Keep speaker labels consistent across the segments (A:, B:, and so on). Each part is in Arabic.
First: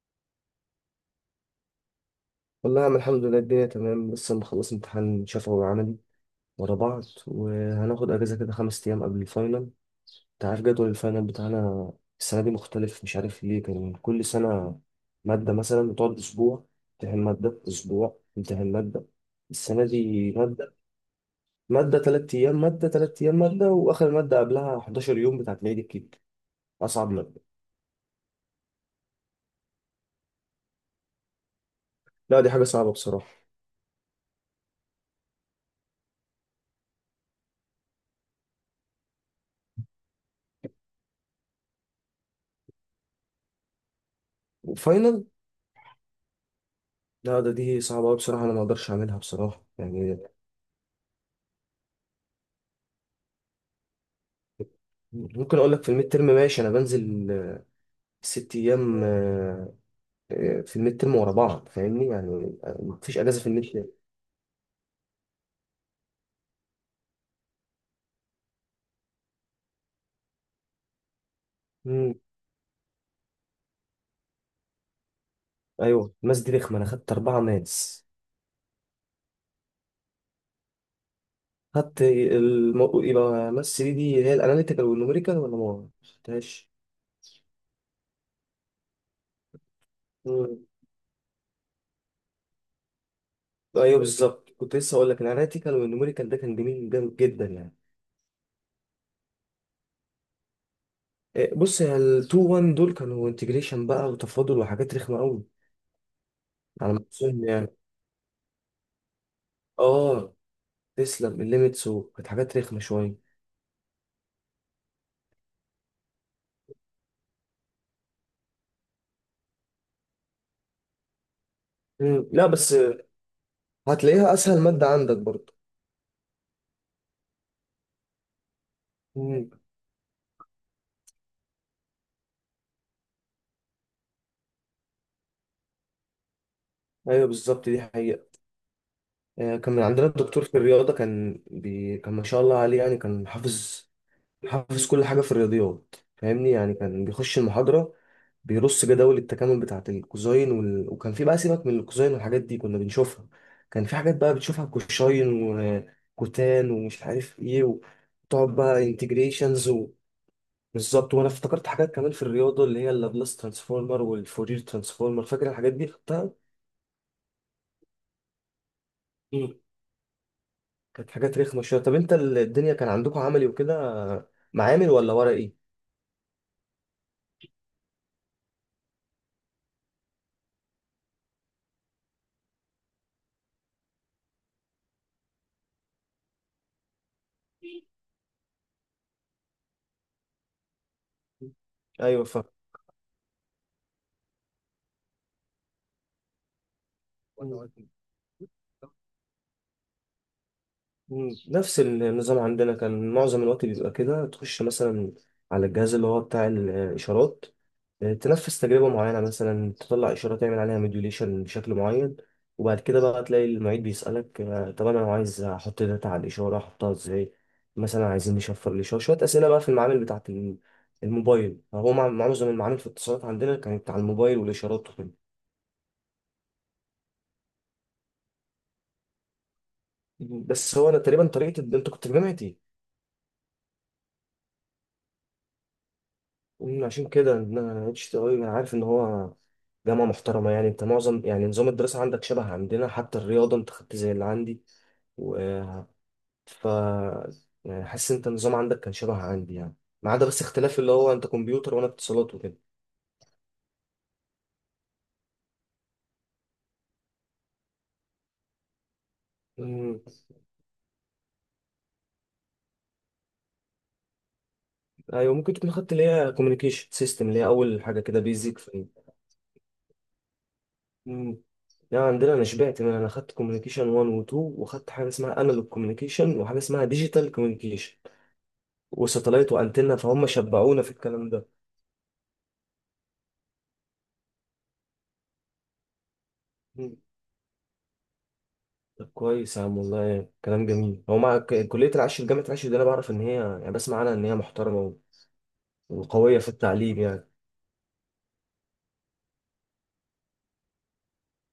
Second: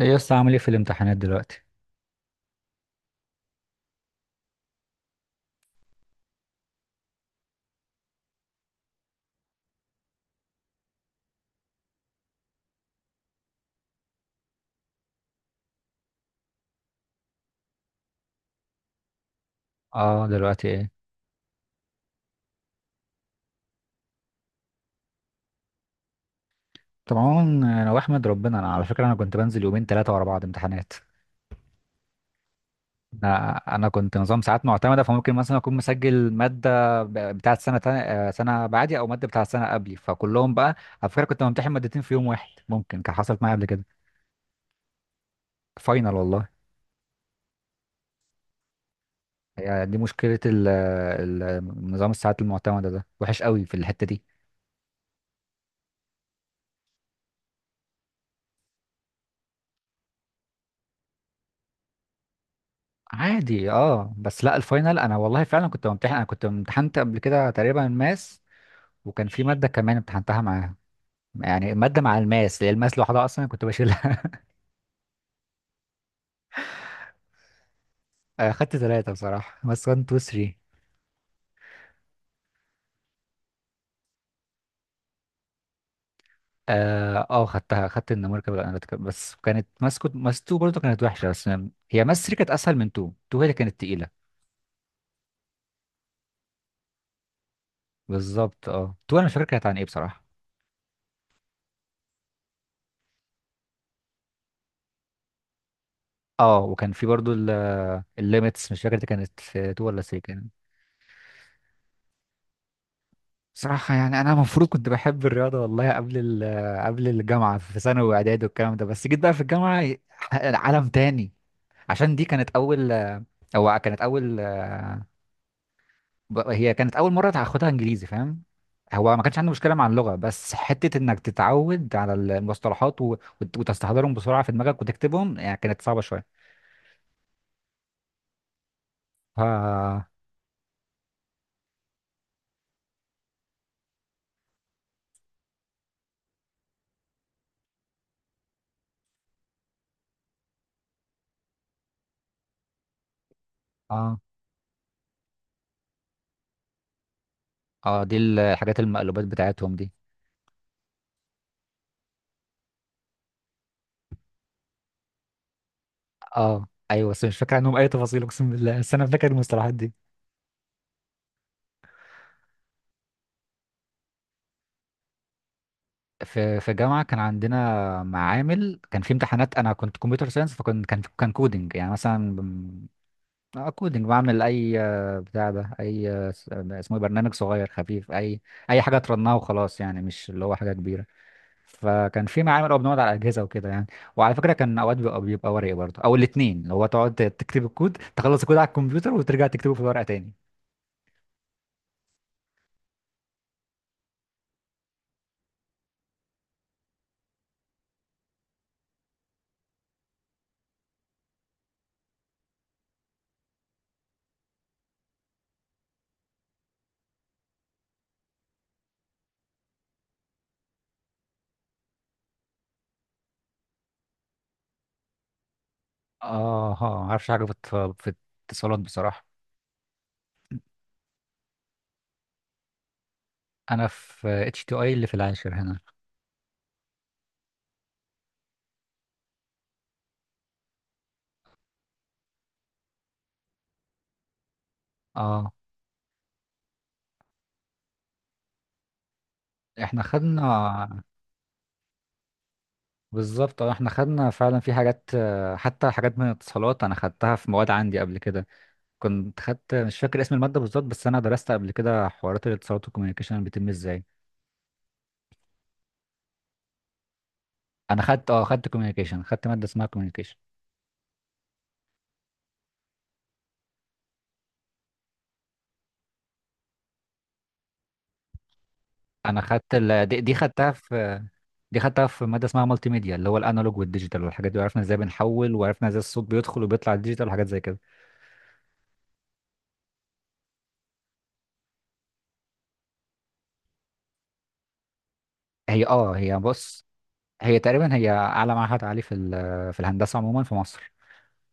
A: ايه يا اسطى، عامل ايه في الامتحانات دلوقتي؟
B: والله يا عم، الحمد لله الدنيا تمام. لسه مخلص امتحان شفوي وعملي ورا بعض، وهناخد اجازه كده خمس ايام قبل الفاينل. انت عارف جدول الفاينل بتاعنا السنه دي مختلف، مش عارف ليه. كان كل سنه ماده مثلا بتقعد اسبوع، امتحان ماده اسبوع امتحان ماده. السنه
A: اه،
B: دي
A: دلوقتي
B: ماده
A: ايه؟
B: ماده ثلاث ايام، ماده ثلاث ايام، ماده، واخر ماده قبلها 11 يوم بتاعت العيد الكبير، اصعب ماده.
A: طبعا، انا واحمد ربنا. انا على فكره انا كنت بنزل يومين ثلاثه ورا بعض امتحانات.
B: لا دي حاجه صعبه بصراحه.
A: انا كنت نظام ساعات معتمده، فممكن مثلا اكون مسجل ماده بتاعت سنه تانية، سنه بعدي، او ماده بتاعت سنه قبلي، فكلهم بقى. على فكره كنت بمتحن مادتين في يوم واحد، ممكن كان حصلت معايا قبل كده.
B: وفاينل؟
A: فاينل والله.
B: لا ده دي صعبه أوي بصراحه، انا ما اقدرش اعملها بصراحه
A: يعني دي
B: يعني.
A: مشكله نظام الساعات المعتمده ده وحش قوي في الحته دي.
B: ممكن اقول لك في الميد ترم ماشي، انا بنزل ست ايام في الميد ترم ورا بعض، فاهمني يعني. مفيش اجازه في
A: عادي،
B: الميد ترم.
A: اه، بس لا الفاينل، انا والله فعلا كنت بمتحن، انا كنت امتحنت قبل كده تقريبا ماس، وكان في مادة كمان امتحنتها معاها. يعني مادة
B: مم.
A: مع الماس، اللي الماس لوحدها أصلا كنت بشيلها.
B: ايوه، ماس دي رخمه، انا خدت اربعه ماس.
A: خدت ثلاثة بصراحة، ماس 1 2 3.
B: يبقى ماس دي اللي هي الاناليتيكال والنوميريكال، ولا ما خدتهاش؟
A: خدت النوميريكال والاناليتيكال، بس كانت ماس. كنت ماس 2
B: مم.
A: برضه كانت وحشة، بس هي ماس 3 كانت أسهل من 2. 2 هي اللي كانت
B: ايوه
A: تقيلة.
B: بالظبط، كنت لسه اقول لك الاناليتيكال والنوميريكال ده كان جميل جامد جدا يعني.
A: بالظبط، 2، أنا مش فاكر كانت عن إيه بصراحة.
B: بص يا 2 1 دول كانوا انتجريشن بقى وتفاضل وحاجات رخمه قوي،
A: اه وكان
B: على ما
A: في برضه
B: اظن يعني.
A: الليميتس، مش فاكر دي كانت 2 ولا
B: اه
A: 3.
B: تسلم، الليميتس وكانت حاجات رخمه شويه.
A: صراحة يعني أنا المفروض كنت بحب الرياضة والله قبل قبل الجامعة، في ثانوي وإعدادي والكلام ده، بس جيت بقى في الجامعة عالم تاني. عشان دي
B: مم. لا
A: كانت
B: بس
A: أول، أو كانت
B: هتلاقيها
A: أول
B: اسهل ماده عندك برضه.
A: هي كانت أول مرة هاخدها إنجليزي، فاهم؟ هو ما كانش عندي
B: مم.
A: مشكلة مع اللغة، بس حتة إنك تتعود على المصطلحات وتستحضرهم بسرعة في دماغك وتكتبهم، يعني كانت صعبة شوية،
B: ايوه بالظبط، دي حقيقة.
A: ف
B: كان من عندنا الدكتور في الرياضة كان كان ما شاء الله عليه يعني، كان حافظ حافظ كل حاجة في الرياضيات، فاهمني يعني. كان بيخش المحاضرة بيرص جداول التكامل بتاعة الكوزاين وكان في بقى، سيبك من الكوزاين والحاجات دي كنا بنشوفها. كان في حاجات بقى بتشوفها كوشاين وكوتان ومش عارف ايه،
A: دي
B: وتقعد
A: الحاجات
B: بقى
A: المقلوبات
B: انتجريشنز.
A: بتاعتهم دي.
B: بالظبط، وانا افتكرت حاجات كمان في الرياضه اللي هي اللابلاس ترانسفورمر والفورير ترانسفورمر، فاكر الحاجات دي؟ خدتها.
A: آه أيوة، بس مش فاكر عنهم أي تفاصيل، أقسم بالله، بس أنا فاكر
B: مم.
A: المصطلحات دي.
B: كانت حاجات رخمه شويه. طب انت الدنيا كان عندكم عملي وكده، معامل ولا ورقي؟
A: في جامعة كان عندنا معامل، كان في امتحانات، انا كنت كمبيوتر ساينس، فكان كان كان كودنج يعني، مثلا كودنج، بعمل اي، بتاع ده، اي، اسمه إيه، برنامج صغير خفيف، اي اي حاجة ترنها وخلاص يعني، مش اللي هو حاجة كبيرة.
B: ايوه
A: فكان في
B: فاهم.
A: معامل، او بنقعد على اجهزة وكده يعني. وعلى فكرة كان اوقات بيبقى ورقي برضه، او الاثنين، اللي هو تقعد تكتب
B: مم.
A: الكود، تخلص الكود على الكمبيوتر وترجع تكتبه في الورقة تاني.
B: مم. نفس النظام عندنا، كان معظم الوقت بيبقى كده. تخش مثلا على الجهاز اللي هو بتاع الإشارات، تنفذ تجربة معينة، مثلا تطلع إشارة تعمل عليها موديوليشن بشكل معين. وبعد كده بقى تلاقي المعيد بيسألك، طب أنا عايز أحط داتا على الإشارة، أحطها إزاي؟ مثلا عايزين نشفر الإشارة. شوية أسئلة بقى في المعامل بتاعة الموبايل، هو معظم المعامل في الاتصالات عندنا كانت على الموبايل والإشارات وكده.
A: اه ها ما اعرفش حاجة في في الاتصالات بصراحة.
B: بس هو أنا تقريبا طريقة، أنت كنت في جامعتي.
A: انا في اتش تي اي اللي في العاشر هنا.
B: عشان كده إن أنا اتش تي أي، أنا عارف إن هو جامعة محترمة يعني. أنت معظم يعني نظام الدراسة عندك شبه عندنا، حتى الرياضة أنت خدت زي اللي عندي.
A: اه،
B: ف يعني حاسس انت النظام عندك كان شبه عندي يعني،
A: احنا
B: ما عدا بس
A: خدنا.
B: اختلاف اللي هو انت كمبيوتر وانا اتصالات وكده.
A: بالظبط، اه، احنا خدنا فعلا في حاجات، حتى حاجات من الاتصالات انا خدتها في مواد عندي قبل كده. كنت خدت، مش
B: مم.
A: فاكر اسم المادة بالظبط، بس انا درست قبل كده حوارات الاتصالات والكوميونيكيشن بتتم ازاي.
B: ايوه، ممكن تكون خدت اللي هي كوميونيكيشن سيستم، اللي هي اول حاجه
A: انا
B: كده
A: خدت،
B: بيزك
A: خدت
B: في...
A: كوميونيكيشن، خدت مادة اسمها كوميونيكيشن.
B: مم. لا عندنا انا شبعت من انا، خدت كوميونيكيشن 1 و 2، وخدت حاجه اسمها انالوج كوميونيكيشن، وحاجه اسمها ديجيتال كوميونيكيشن،
A: انا
B: وساتلايت
A: خدت
B: وانتنه،
A: ال... دي,
B: فهم
A: دي خدتها
B: شبعونا في
A: في
B: الكلام ده.
A: دي خدتها في مادة اسمها مالتي ميديا، اللي هو الانالوج والديجيتال والحاجات دي، وعرفنا ازاي بنحول، وعرفنا ازاي الصوت بيدخل وبيطلع
B: مم.
A: الديجيتال وحاجات زي كده.
B: طب كويس يا عم والله، كلام جميل. هو مع كليه العاشر، جامعه العاشر دي انا بعرف ان هي يعني، بسمع عنها ان هي محترمه و-
A: هي
B: وقويه في
A: بص،
B: التعليم يعني.
A: هي تقريبا اعلى معهد عالي في في الهندسة عموما في مصر.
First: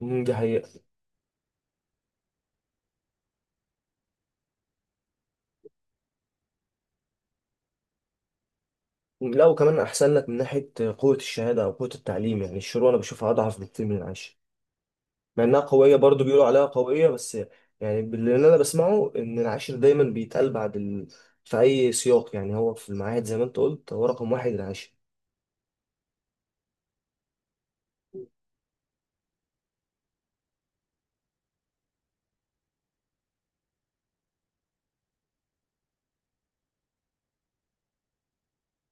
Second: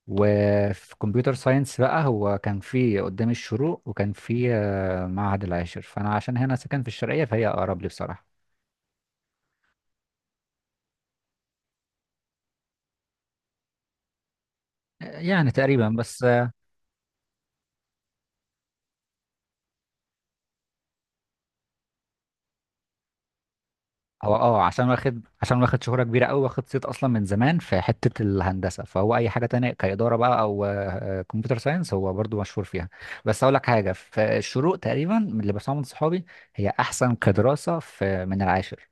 B: مم، دي حقيقة.
A: وفي كمبيوتر ساينس بقى، هو كان في قدام الشروق، وكان في معهد العاشر، فانا عشان هنا ساكن في الشرقيه فهي اقرب لي بصراحه.
B: لا وكمان أحسن لك من ناحية قوة الشهادة أو قوة التعليم يعني، الشروق أنا بشوفها أضعف بكتير من العاشر، مع
A: يعني
B: إنها
A: تقريبا،
B: قوية
A: بس
B: برضو، بيقولوا عليها قوية بس. يعني اللي أنا بسمعه إن العاشر دايما بيتقال بعد في أي سياق يعني. هو في المعاهد زي ما أنت قلت، هو رقم
A: هو
B: واحد
A: عشان
B: العاشر.
A: واخد شهره كبيره قوي، واخد صيت اصلا من زمان في حته الهندسه، فهو اي حاجه تانية كاداره بقى، او كمبيوتر ساينس هو برضو مشهور فيها. بس اقول لك حاجه، في الشروق تقريبا من اللي بسمعه من صحابي، هي احسن كدراسه في من العاشر،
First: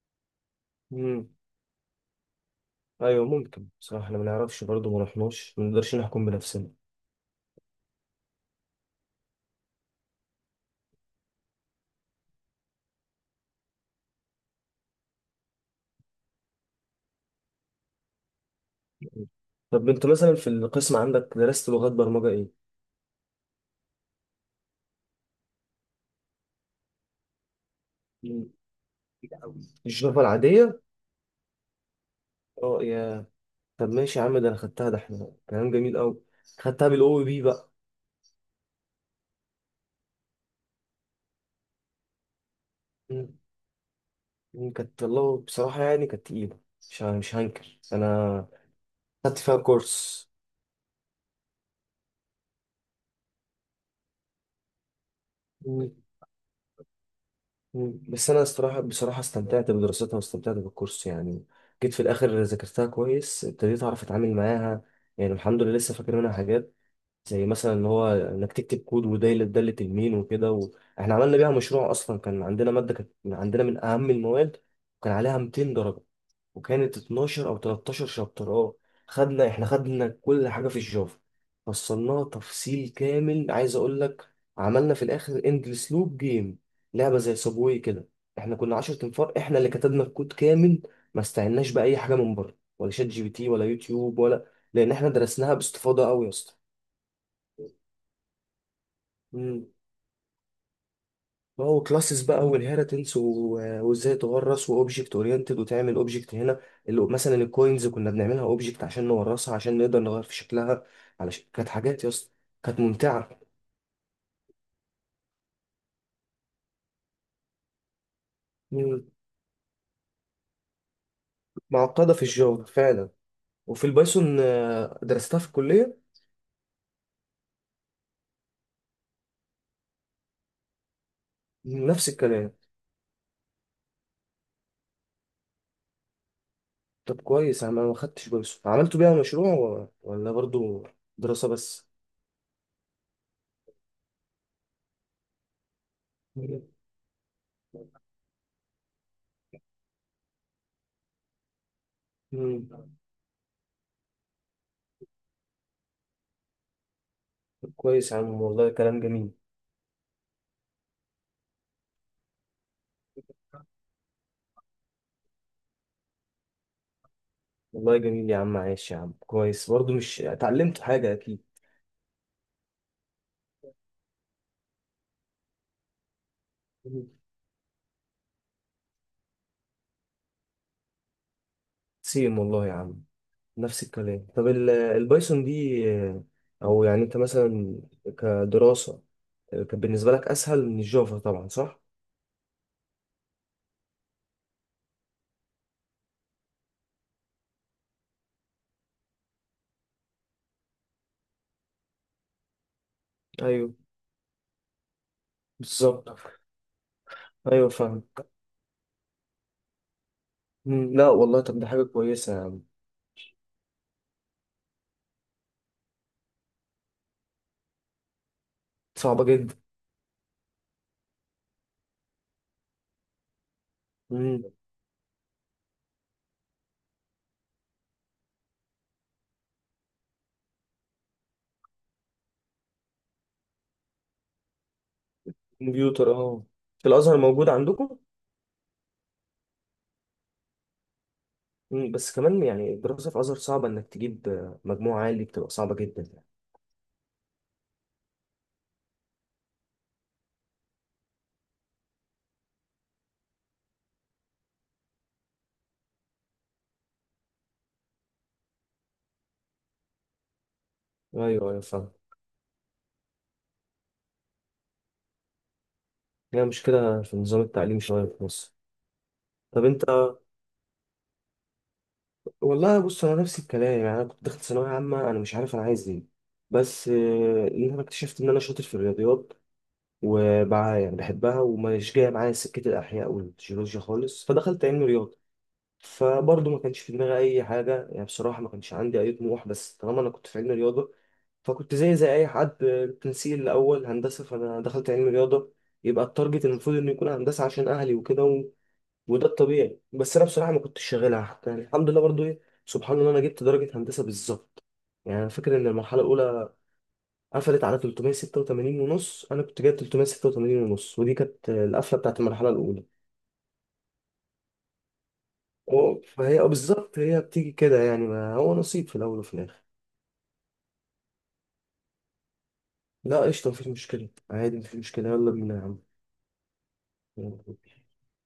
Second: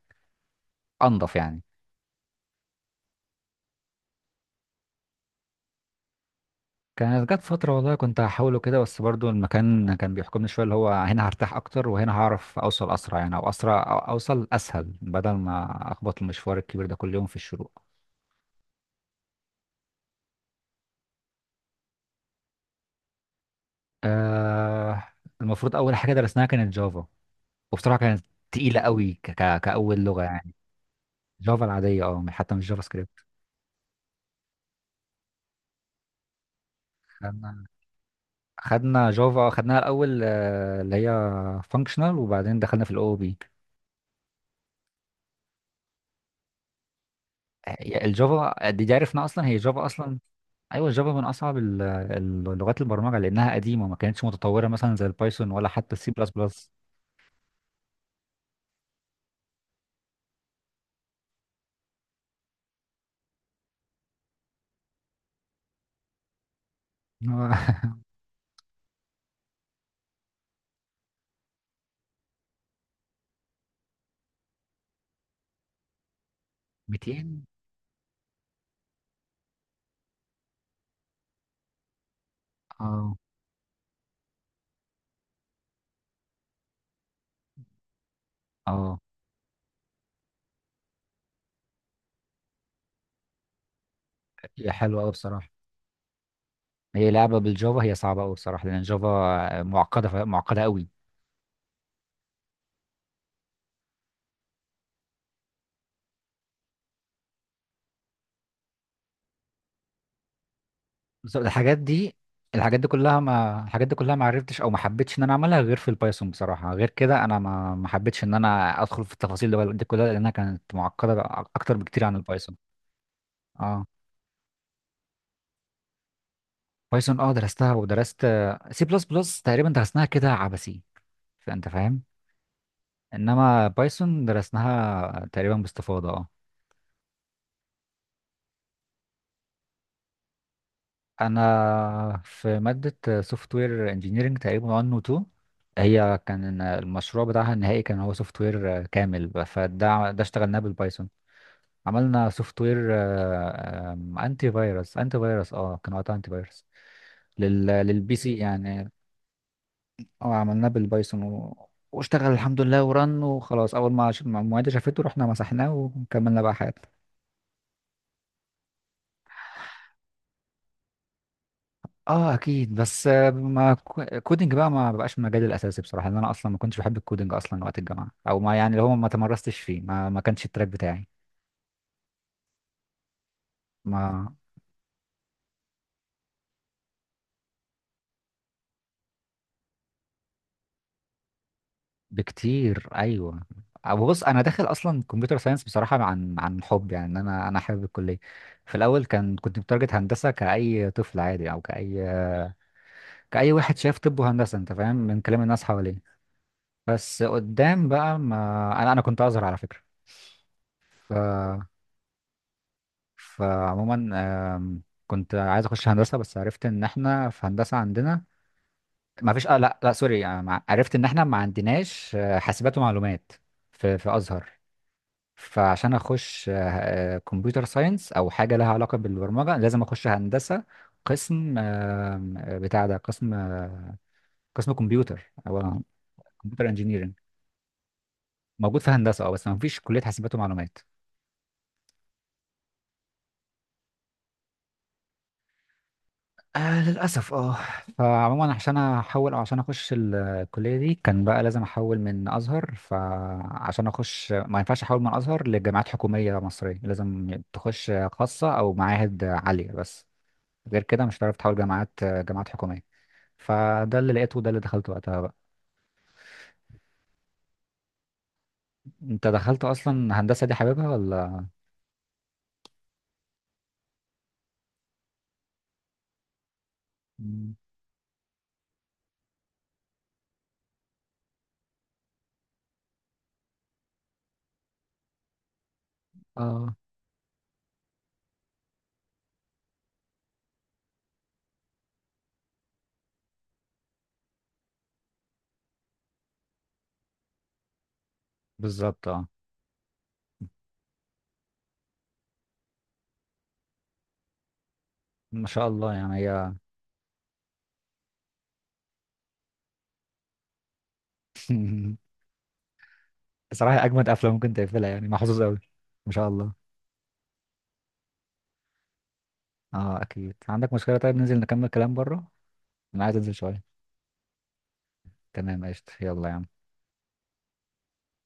B: مم.
A: انضف يعني.
B: أيوه ممكن، بصراحة إحنا ما نعرفش برضو، ما رحناش، ما نقدرش نحكم بنفسنا.
A: كانت جت فترة والله كنت هحاوله كده، بس برضو المكان كان بيحكمني شوية، اللي هو هنا هرتاح أكتر وهنا هعرف أوصل أسرع، يعني أو أسرع أو أوصل أسهل، بدل ما أخبط المشوار الكبير ده كل يوم في الشروق.
B: طب أنت مثلا في القسم عندك درست لغات برمجة إيه؟
A: آه المفروض أول حاجة درسناها كانت جافا، وبصراحة كانت
B: مم.
A: تقيلة قوي ك ك كأول
B: الجافا
A: لغة يعني.
B: العادية؟
A: جافا العادية، حتى مش
B: أه
A: جافا سكريبت.
B: يا. طب ماشي يا عم، ده انا خدتها، ده احنا كلام جميل قوي. خدتها بالاو بي
A: خدنا
B: بقى.
A: خدنا جافا، خدناها الأول، اللي هي فانكشنال، وبعدين دخلنا في الأو
B: مم.
A: بي.
B: مم. كانت والله بصراحه يعني كانت تقيله، مش هنكر انا،
A: الجافا دي، عرفنا
B: خدت
A: أصلا هي
B: فيها
A: جافا أصلا.
B: كورس.
A: ايوه، جافا من اصعب لغات البرمجه، لانها قديمه، ما كانتش متطوره مثلا زي البايثون ولا
B: مم.
A: حتى السي بلس بلس.
B: مم. بس انا بصراحه استمتعت بدراستها واستمتعت بالكورس يعني. جيت في الاخر ذاكرتها كويس، ابتديت اعرف اتعامل معاها يعني. الحمد لله لسه فاكر منها حاجات، زي مثلا ان هو انك تكتب كود، وده اللي تلمين وكده. واحنا عملنا بيها مشروع، اصلا كان عندنا ماده كانت عندنا من اهم المواد، وكان عليها 200 درجه، وكانت
A: 200.
B: 12 او 13 شابتر. اه احنا خدنا كل حاجه في الجافا، فصلناها تفصيل
A: اه
B: كامل، عايز اقول لك. عملنا في الاخر اندلس لوب جيم، لعبه زي صابواي كده. احنا كنا 10
A: اه
B: تنفار احنا اللي كتبنا الكود كامل، ما استعناش باي حاجه من بره، ولا شات جي بي تي، ولا يوتيوب ولا...
A: هي
B: لان
A: حلوه
B: احنا
A: قوي بصراحه.
B: درسناها باستفاضه قوي يا اسطى.
A: هي لعبه بالجافا، هي صعبه قوي بصراحه، لان الجافا معقده معقده قوي.
B: اه، وكلاسز بقى والهيرتنس وازاي تورث، واوبجكت اورينتد، وتعمل اوبجكت هنا اللي مثلا الكوينز كنا بنعملها اوبجكت عشان نورثها، عشان نقدر نغير في شكلها.
A: بس
B: علشان كانت
A: الحاجات
B: حاجات يا
A: دي،
B: اسطى كانت ممتعه.
A: الحاجات دي كلها ما عرفتش او ما حبيتش ان انا اعملها غير في البايثون بصراحه، غير كده انا ما حبيتش ان انا ادخل
B: مم.
A: في التفاصيل دي كلها لانها كانت معقده، اكتر بكتير
B: معقده
A: عن
B: في
A: البايثون.
B: الجافا فعلا. وفي
A: اه
B: البايثون درستها في الكليه.
A: بايثون، درستها، ودرست سي بلس بلس تقريبا درسناها كده عبثي، فانت
B: مم،
A: فاهم.
B: نفس الكلام.
A: انما بايثون درسناها تقريبا باستفاضه، اه.
B: طب كويس، انا ما خدتش بايثون. عملتوا بيها مشروع ولا برضو دراسه بس؟
A: انا في ماده سوفت وير انجينيرنج تقريبا 1 و 2، هي كان
B: مم.
A: المشروع بتاعها النهائي كان هو سوفت وير كامل، فده اشتغلناه بالبايثون. عملنا سوفت
B: مم.
A: وير انتي فيروس، كان وقتها انتي فيروس
B: طب كويس
A: للبي
B: يا
A: سي
B: عم والله،
A: يعني.
B: كلام جميل.
A: اه، عملناه بالبايثون واشتغل الحمد لله، ورن وخلاص. اول ما المعيدة شافته رحنا مسحناه وكملنا بقى حياتنا.
B: والله جميل يا عم، عايش يا عم كويس برضو، مش اتعلمت حاجة أكيد.
A: اه اكيد، بس آه، ما كو- كودينج بقى ما بقاش مجالي الاساسي بصراحة، لان انا اصلا ما كنتش بحب الكودينج اصلا وقت الجامعة، او ما يعني اللي هو ما تمرستش فيه، ما كانش التراك بتاعي.
B: سيم والله يا عم، نفس الكلام.
A: ما
B: طب البايثون دي، او يعني انت مثلا كدراسة، كان بالنسبة لك اسهل من الجافا طبعا، صح؟
A: بكتير، ايوه. أو بص، انا داخل اصلا كمبيوتر ساينس بصراحة عن حب يعني، إن انا حابب الكلية. في الاول كان كنت متارجت هندسة، كأي طفل عادي، او كأي واحد
B: ايوه
A: شايف، طب وهندسة انت فاهم من كلام الناس حواليه.
B: بالظبط.
A: بس
B: ايوه
A: قدام
B: فاهم.
A: بقى ما انا كنت ازهر على فكرة.
B: مم، لا
A: ف
B: والله طب ده حاجة كويسة يا عم.
A: فعموما، آم، كنت عايز اخش هندسة، بس عرفت ان احنا في هندسة عندنا
B: صعبة
A: ما فيش،
B: جدا.
A: لا لا سوري، عرفت ان احنا ما عندناش، حاسبات ومعلومات في
B: مم،
A: ازهر. فعشان اخش، كمبيوتر ساينس او حاجة لها علاقة بالبرمجة، لازم اخش هندسة قسم، آم، آه، بتاع ده قسم، قسم كمبيوتر، او
B: كمبيوتر اه.
A: كمبيوتر
B: في
A: انجينيرنج.
B: الازهر موجود عندكم؟
A: موجود في هندسه، اه، بس ما فيش كليه حاسبات ومعلومات.
B: مم، بس كمان يعني الدراسة في الازهر صعبة، انك تجيب مجموع عالي بتبقى صعبة جدا يعني.
A: للاسف، اه. فعموما عشان احول او عشان اخش الكليه دي، كان بقى لازم احول من ازهر، فعشان اخش ما ينفعش احول من ازهر لجامعات حكوميه مصريه، لازم تخش خاصه او معاهد عاليه بس. غير كده مش
B: ايوه
A: هتعرف تحول
B: ايوه
A: جامعات،
B: فاهم.
A: حكوميه. فده اللي لقيته، وده اللي دخلته وقتها بقى.
B: هي مشكلة في نظام التعليم شوية في مصر.
A: انت دخلت
B: طب انت،
A: اصلا هندسه دي حاببها ولا؟
B: والله بص انا نفس الكلام يعني. انا كنت داخل ثانويه عامه انا مش عارف انا عايز ايه، بس
A: مم.
B: ان انا اكتشفت ان انا شاطر في الرياضيات وبع يعني بحبها، ومش جايه معايا سكه الاحياء والجيولوجيا خالص، فدخلت علم رياضه. فبرضه ما
A: اه،
B: كانش في دماغي اي حاجه يعني، بصراحه ما كانش عندي اي طموح، بس طالما انا كنت في علم رياضه، فكنت زي اي حد، تنسيق الاول هندسه، فانا دخلت علم رياضه، يبقى التارجت المفروض انه يكون هندسه عشان اهلي وكده،
A: بالظبط،
B: وده
A: اه.
B: الطبيعي. بس انا بصراحه ما كنتش شاغلها يعني. الحمد لله برضو ايه، سبحان الله، انا جبت درجه هندسه بالظبط. يعني انا
A: ما
B: فاكر ان
A: شاء الله
B: المرحله
A: يعني.
B: الاولى قفلت على 386 ونص، انا كنت جايب 386 ونص، ودي كانت
A: هي
B: القفله بتاعت المرحله الاولى.
A: بصراحة أجمد أفلام ممكن تقفلها، يعني محظوظ أوي. ما شاء
B: فهي اه
A: الله.
B: بالظبط، هي بتيجي كده يعني، ما هو نصيب في الاول وفي الاخر.
A: أكيد عندك مشكلة، طيب ننزل نكمل كلام بره، أنا عايز
B: لا
A: أنزل
B: قشطه، مفيش
A: شوية.
B: مشكله عادي، مفيش مشكله، يلا بينا يا
A: تمام
B: عم.
A: قشطة، يلا يا عم.
B: يلا.